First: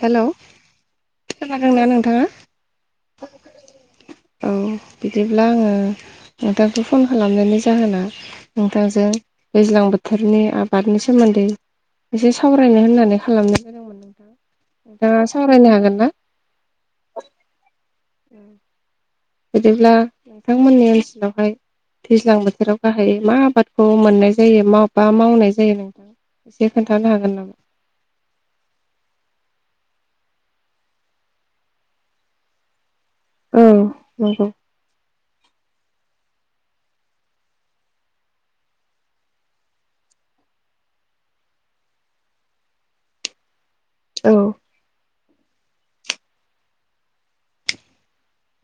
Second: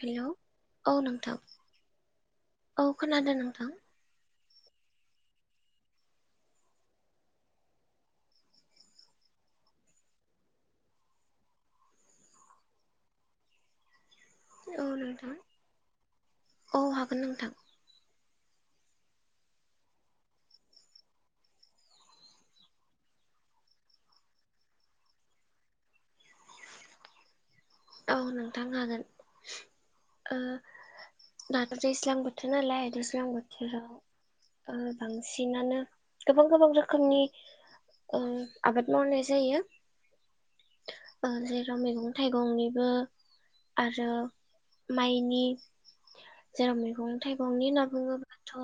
हेल' hello औ नोंथां खोनादोंना नोंथाङा औ खोनादों नोंथां औ बिदि अब्ला आङो नोंथांखौ फन खालामनायनि जाहोना नोंथांजों दैज्लां बोथोर नि आबादनि सोमोन्दै एसे सावरायनो होननानै खालामद मोन नोंथाङा औ नोंथाङा नोंथां सावरायनो हागोन ना? औ हागोन नोंथां बिदिब्ला नोंथांमोननि ओनसोलावहाय दैज्लां बोथोराव गाहाय मा आबादखौ मोननाय जायो मा बा मावनाय जायो नोंथां? एसे खोन्थानो हागोन नामा? औ नोंथां हागोन ओ‌- दाथ' दैज्लां बोथोर नालाय दैज्लां औ नंगौ बोथोराव ओ बांसिनानो गोबां गोबां रोखोमनि ओ आबाद मावनाय जायो जेराव मैगं थाइगंनिबो आरो औ माइ नि जेराव मैगं थाइगंनि होनना बुङोबाथ'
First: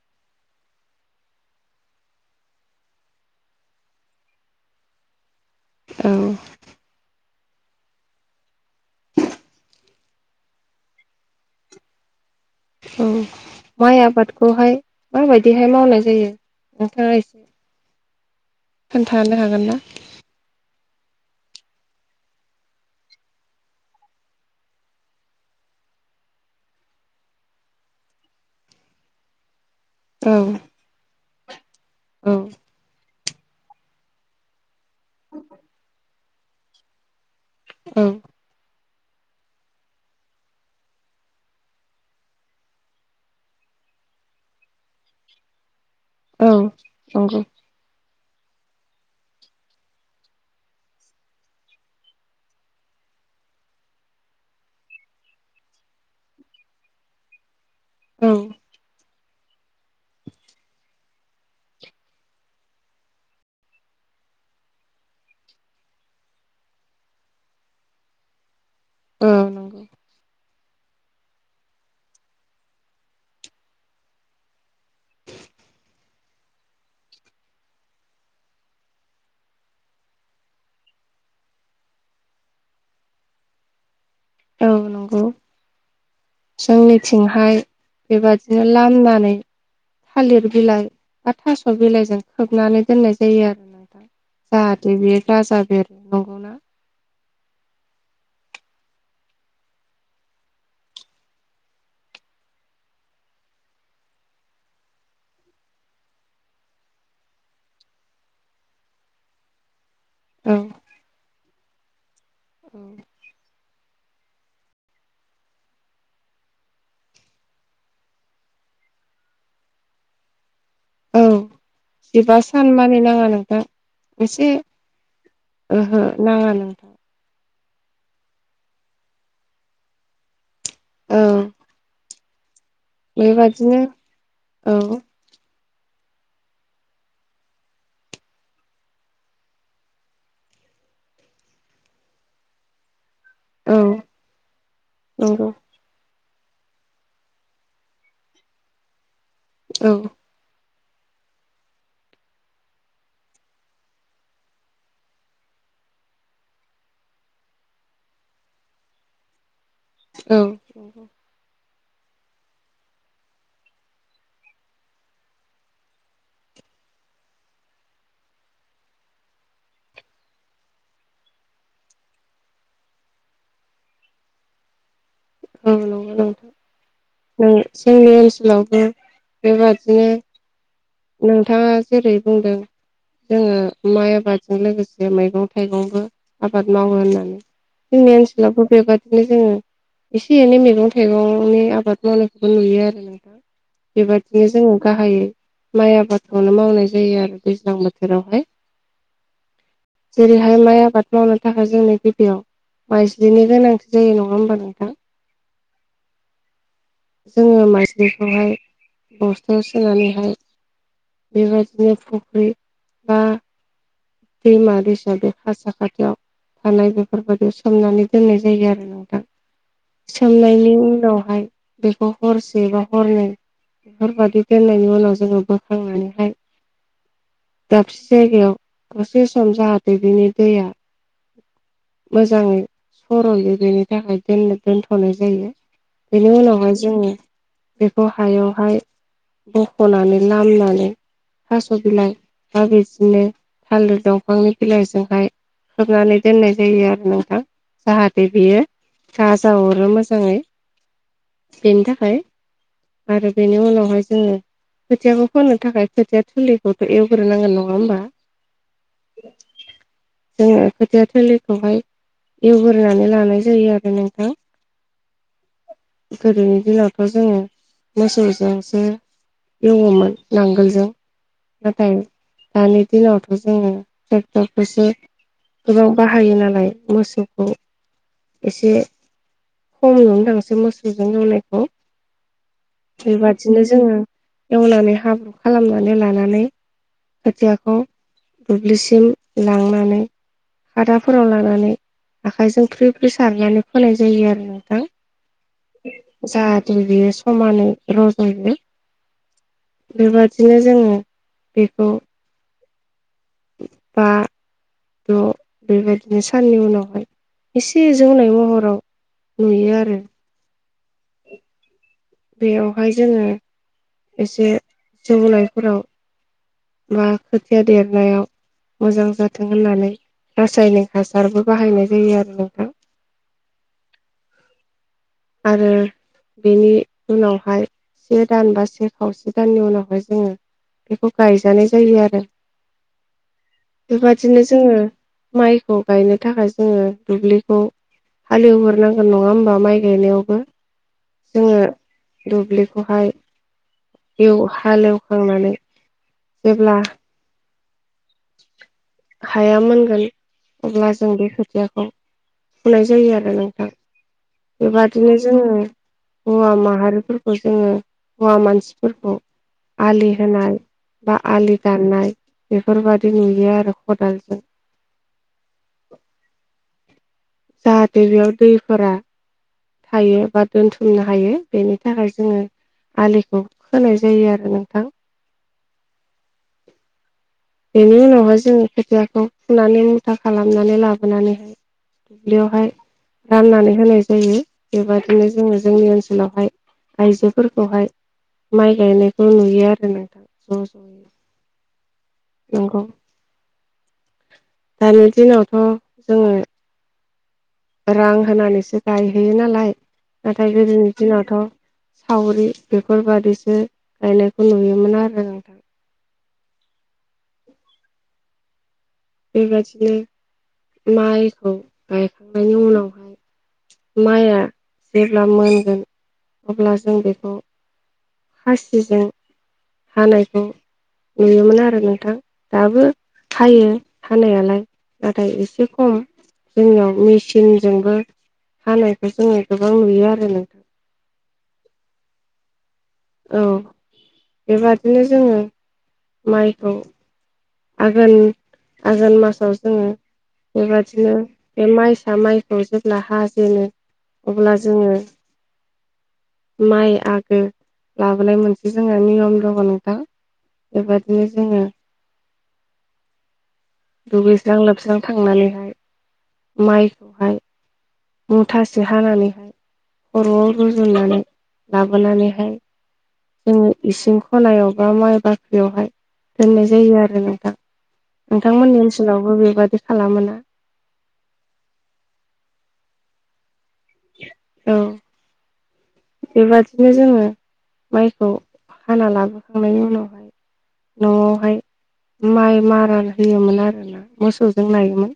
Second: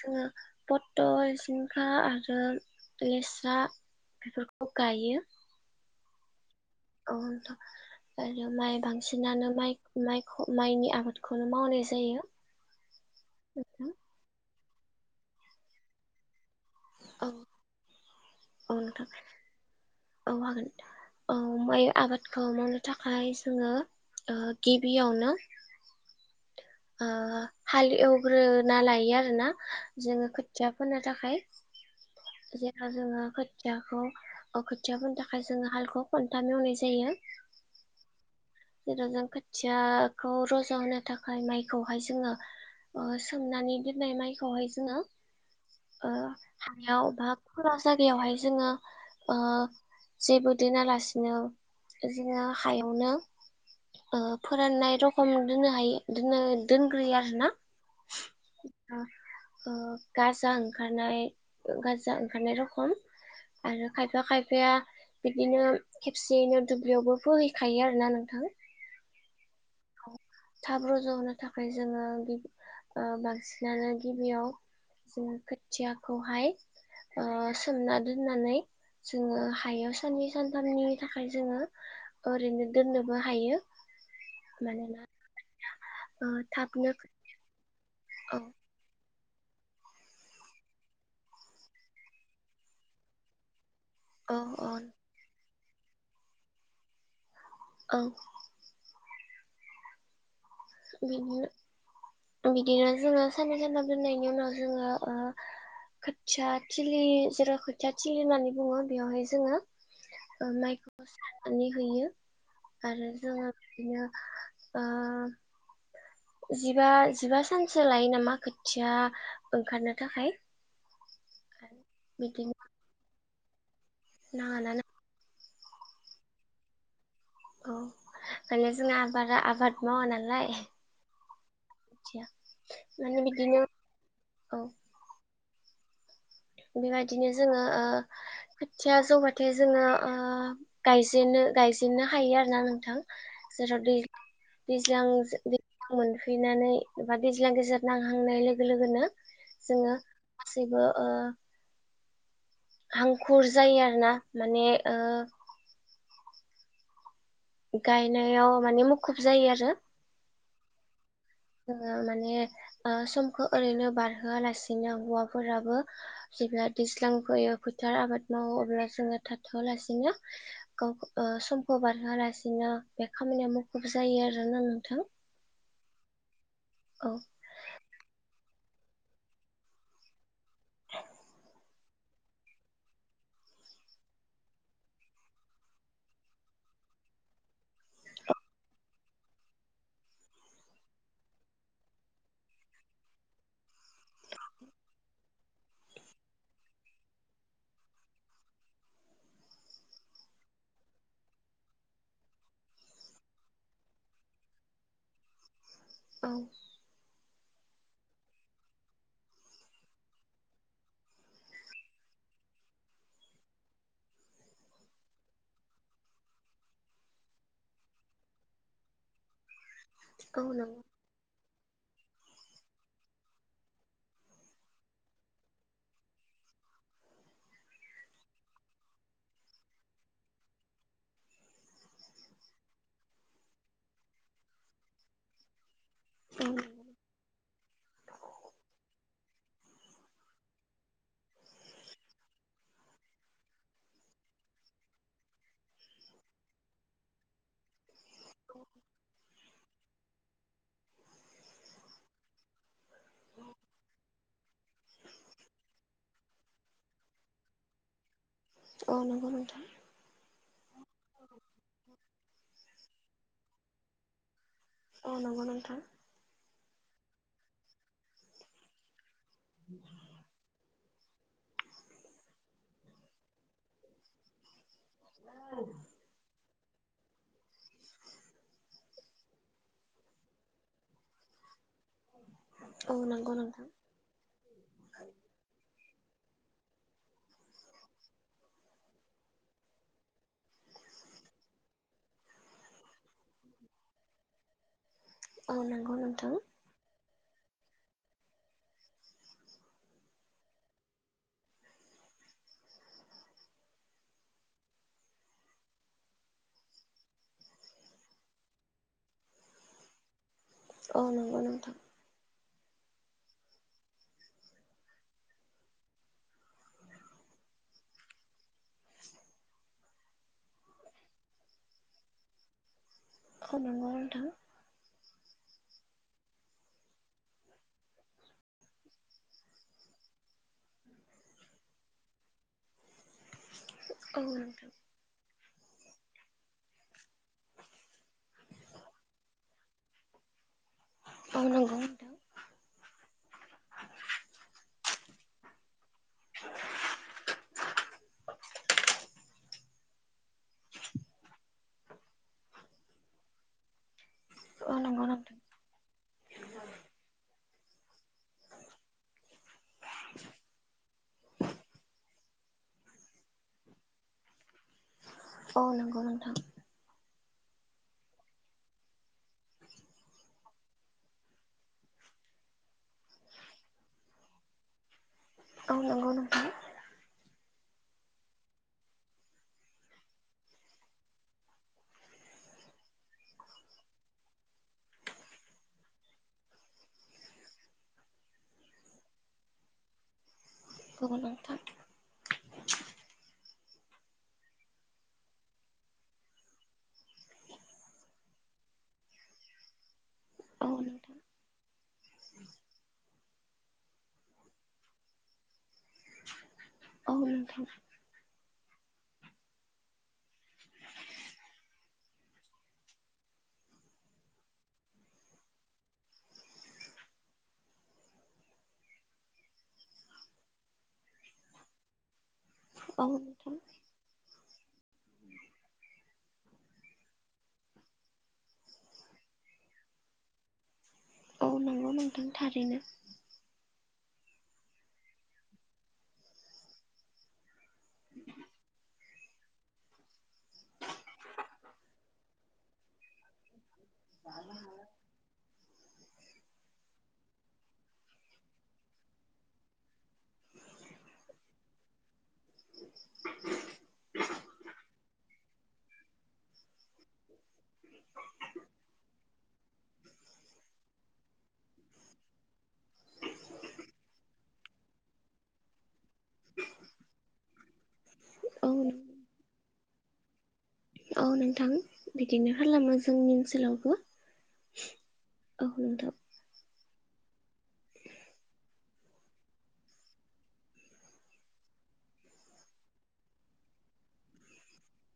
जोंङो पथल जिंखा आरो लेस्रा बेफोरखौ गायो औ औ नोंथां आरो माइ बांसिनानो [unintelligible] माइख माइनि आबादखौनो मावनाय जायो औ नोंथां माइ आबादखौहाय माबायदिहाय मावनाय जायो? नोंथाङा औ एसे औ नोंथां खोन्थानो हागोन ना? औ हागोन औ माइ आबादखौ मावनो थाखाय जोङो ओ गिबियावनो [inaudible] ओ हाल एवग्रोना लायो आरो ना औ जोङो खोथिया फोनो थाखाय [unintelligible] जेराव जोङो खोथियाखौ खोथिया फोननो थाखाय जोङो हालखौ खन्थाम एवनाय जायो। औ जेराव जों खोथियाखौ रजा होनो थाखाय माइखौहाय जोङो ओ सोमनानै दोननाय माइखौहाय जोङो ओ औ हायाव बा नंगौ [unintelligible] बेयावहाय जोङो ओ जेबो दोनालासिनो जोंङो हायावनो ओ फोराननाय रखम दोननो हायो दोन दोनग्रोयो आरो ना औ गा ओ गांजा ओंखारनाय गाजा ओंखारनाय रखम आरो खायफा खायफाया बिदिनो खेबसेयैनो दुब्लियावबो फोहैखायो आरोना नोंथां औ नंगौ थाब रज' होनो थाखाय जोङो गि ओ बांसिनानो गिबियाव जोङो खोथियाखौहाय ओ सोमना दोननानै जोङो हायाव साननै सानथामनि थाखाय जोङो ओरैनो दोननोबो हायो औ मानोना नंगौ ओ थाबनो जोंनिथिंहाय औ बेबादिनो लामनानै थालिर बिलाइ बा थास' बिलाइजों खोबनानै दोननाय जायो आरो ना औ औ जाहाथे बेयो राजा बेरनांगौना औ। बिनो बिदिनो जोङो साननै सानथाम दोननायनि उनाव जोङो ओ खोथिया थिलि जेराव खोथिया थिलि होननानै बुङो बेवहाय जोङो ओ औ माइखौ सारनानै होयो औ आरो जोङो बिदिनो ओ जिबा जिबा सानसो लायो नामा खोथिया ओंखारनो थाखाय? औ। जिबा सान मानि नाङा नोंथां। नाङाना ना उमहो नाङा नों औ माने जोङा बारा आबाद मावा नालाय। औ। थिया। बेबादिनो औ। बेबादिनो जोङो ओ खोथिया जौबाथाय जोङो ओ गायजेनो। गायजेननो हायो आरोना नोंथां। औ जेराव दैज्लां नंगौ फैनानै एबा दैज्लां गेजेर नांहांनाय लोगो लोगोनो औ जोङो गासैबो ओ हांखुर जायो आरोना माने ओ गायनायाव माने मुखुब जायो आरो। औ। ओ माने ओ समखो ओरैनो बारहोआलासिनो हौवाफोराबो जेब्ला दैज्लां फैयो, फोथार आबाद मावो, अब्ला जोङो थाथ'वालासिनो गावखो ओ सम खौ बारहोयालासिनो बे खामानिया मुखुब जायो आरोना नोंथां। औ नंगौ औ [unintelligible] नों जोंनि ओनसोलाव बेबादिनो नोंथाङा जेरै बुंदों जोङो माइ आबादजों लोगोसे मैगं थाइगंबो आबाद मावो होननानै। जोंनि ओनसोलावबो बेबादिनो जोङो एसे एनै मैगं थाइगंनि आबाद मावनायखौबो नुयो आरो नोंथां। बेबादिनो जोङो गाहायै माइ आबादखौनो मावनाय जायो आरो दैज्लां बोथोरावहाय। जेरैहाय माइ आबाद मावनो थाखाय जोंनो गिबियाव माइज्लिनि गोनांथि जायो, नङा होमबा नोंथां? औ। जोङो माइज्लिखौहाय बस्थायाव सोनानैहाय बेबादिनो फख्रि बा दैमा दसा बे हासा खाथियाव थानाय बेफोरबादि सोमनानै दोननाय जायो आरो नोंथां। औ सोमनायनि नंगौ उनावहाय बेखौ हरसे बा हरनै बेफोरबादि दोननायनि उनाव जोङो बोखांनानैहाय दाबसे जायगायाव दसे सम जाहाथे बिनि दैया मोजाङै सर'यो बेनि थाखाय दोननो दोनथ'नाय जायो। बेनि उनावहाय जोङो बेखौ हायावहाय बख'नानै लामनानै थास' बिलाइ बा बिदिनो थालिर दंफांनि बिलाइजोंहाय खोबनानै दोननाय जायो आरो नोंथां। जाहाथे बेयो गाजा हरो मोजाङै। बेनि थाखाय आरो बेनि उनावहाय जोङो खोथियाखौ फोनो थाखाय खोथिया थिलिखौथ' एवग्रोनांगोन, नङा होमबा? अ नंगौ नोंथां। जोङो खोथिया थलिखौहाय एवग्रोनानै लानाय जायो आरो नोंथां अ नंगौ नोंथां गोदोनि दिनावथ' जोङो मोसौजोंसो एवोमोन नांगोलजों नाथाय दानि दिनावथ' जोङो ट्रेक्टरखौसो गोबां बाहायो नालाय मोसौखौ एसे खम नुनो थांसै मोसौजों एवनायखौ औ नंगौ बेबादिनो नोंथां जोङो एवनानै हाब्रु खालामनानै लानानै खोथियाखौ दुब्लिसिम लांनानै खादाफोराव लानानै आखाइजों फ्रि फ्रिसारनानै फोनाय जायो आरो नोंथां औ नंगौ नोंथां जाहाथे बियो समानै रजयो बेबादिनो जोङो बेखौ बा द' बेबायदिनो साननि उनावहाय एसे जौनाय महराव नुयो आरो औ नंगौ नोंथां बेयावहाय जोङो एसे जौनायफोराव मा खोथाया देरनायाव मोजां जाथों होननानै रासायनिक हासारबो बाहायनाय जायो आरो नोंथां [unintelligible] नोंथां आरो बेनि उनावहाय से दान बा से खावसे दाननि उनावहाय जोङो बेखौ गायजानाय जायो आरो औ बेबादिनो नोंथां जोङो माइखौ गायनो थाखाय जोङो दुब्लिखौ हालेवहर नांगोन नङा होमबा माइ गायनायावबो औ जोङो नंगौ नोंथां दुब्लिखौहाय एव हालेवखांनानै जेब्ला हाया मोनगोन अब्ला जों बे खोथियाखौ फुनाय जायो आरो नोंथां औ नंगौ बेबादिनो जोङो नोंथां हौवा माहारिफोरखौ जोङो हौवा मानसिफोरखौ आलि होनाय बा आलि गारनाय बेफोरबादि नुयो आरो खदालजों। अ नंगौ नोंथां जाहाथे बेयाव दैफोरा थायो बा दोनथुमनो हायो बेनि थाखाय जोङो आलिखौ खोनाय जायो आरो नोंथां औ नोंगौ नोंथां बेनि उनावहाय जोङो खोथियाखौ फुनानै मुथा खालामनानै लाबोनानैहाय दुब्लियावहाय राननानै होनाय जायो बेबायादिनो जोङो जोंनि ओनसोलावहाय आइजोफोरखौहाय माइ गायनायखौ नुयो आरो नोंथां [inaudible] औ नोंथां नंगौ दानि दिनावथ' जोङो रां होनानैसो गायहैयो नालाय नाथाय औ गोदोनि नोंथां दिनावथ' सावरि बेफोरबादि सो गायनायखौ नुयोमोन आरो नोंथां औ नोंथां बेबादिनो माइखौ गायखांनायनि उनावहाय माइआ जेब्ला मोनगोन अब्ला जों बेखौ खासिजों हानायखौ नुयोमोन आरो नोंथां दाबो औ नोंथां हायो हानायालाय नाथाय एसे खम जोंनियाव मिचिनजोंबो हानायखौ जोङो गोबां नुयो आरो नोंथां [unintelligible] औ नंगौ नोंथां थारैनो। औ बेबादिनो जोङो माइखौ आघोन आघोन मासाव जोङो बेबादिनो बे माइसा माइखौ जेब्ला हाजेनो अब्ला जोङो माइ आगो लाबोनाय मोनसे जोंहा नियम दङ‌ नोंथां बेबादिनो जोङो दुगैस्रां लोबस्रां थांनानैहाय माइखौहाय मुथासे हानानैहाय खर'आव रुजुननानै लाबोनानैहाय जोङो इसिं खनायाव बा माइ बाख्रियावहाय दोननाय जायो आरो नोंथां औ नोंथांमोननि ओनसोलावबो बेबादि खालामोना? औ नोंथां बिदिनो खालामो जोंनि ओनसोलावबो औ औ। नोंथां बेबादिनो जोङो माइखौ हाना लाबोखांनायनि उनावहाय न'आवहाय माइ मारा होयोमोन आरोना मोसौजों नायोमोन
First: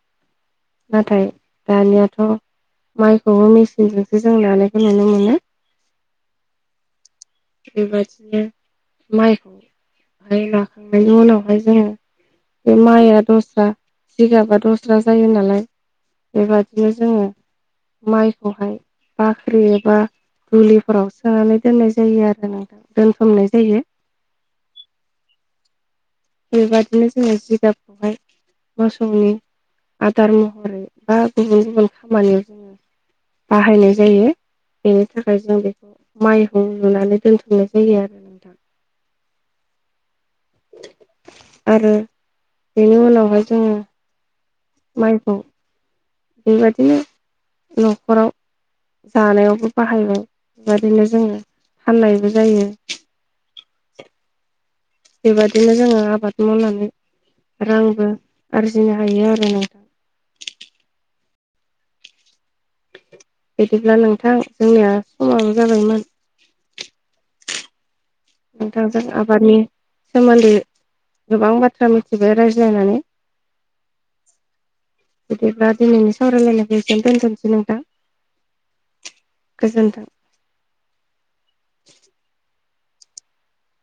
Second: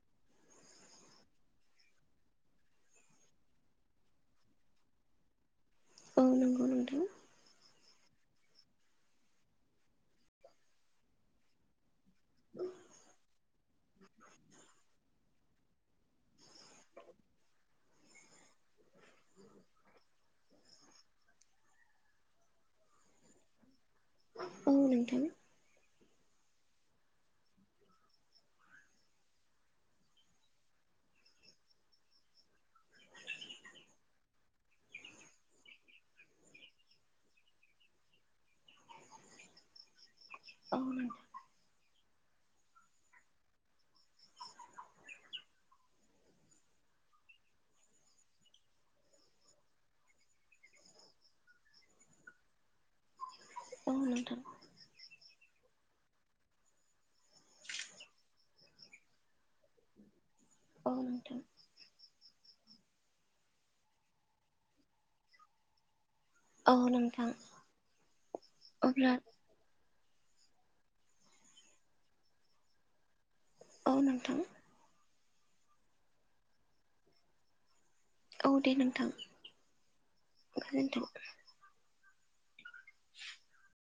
नाथाय दानियाथ' माइखौबो मेचिनजोंसो जों नानायखौ नुनो मोनो औ नंगौ नोंथां बेबादिनो माइखौहाय नाखांनायनि उनावहाय जोङो बे माइआ दस्रा जिगाबा दस्रा जायो नालाय बेबादिनो जोङो माइखौहाय बाख्रि एबा दुलिफोराव सोनानै दोननाय जायो आरो दोनथुमनाय जायो। औ नोंथां बेबादिनो जोङो जिगाबखौहाय मोसौनि आदार महरै बा गुबुन गुबुन खामानियाव जोङो बाहायनाय जायो बेनि थाखाय जों बेखौ माइहुं लुनानै दोनथुमनाय जायो आरो नोंथां औ नोंथां आरो बेनि उनावहाय जोङो माइखौ बेबायदिनो न'खराव जानायावबो बाहायबाय बेबायदिनो जोङो फाननायबो जायो। अ नोंथां बेबायदिनो जोङो आबाद मावनानै रांबो आरजिनो हायो आरो नोंथां औ नोंथां बिदिब्ला नोंथां जोंनिया समाबो जाबायमोन औ नोंथां नोंथांजों अब्ला आबादनि सोमोन्दै गोबां बाथ्रा मिथिबाय रायज्लायनानै औ नोंथां। बिदिब्ला दिनैनि सावरायलायनायखौ एसेयावनो दोनथ'नोसै नोंथां औ दे नोंथां गोजोन्थों। गोजोन्थों [inaudible]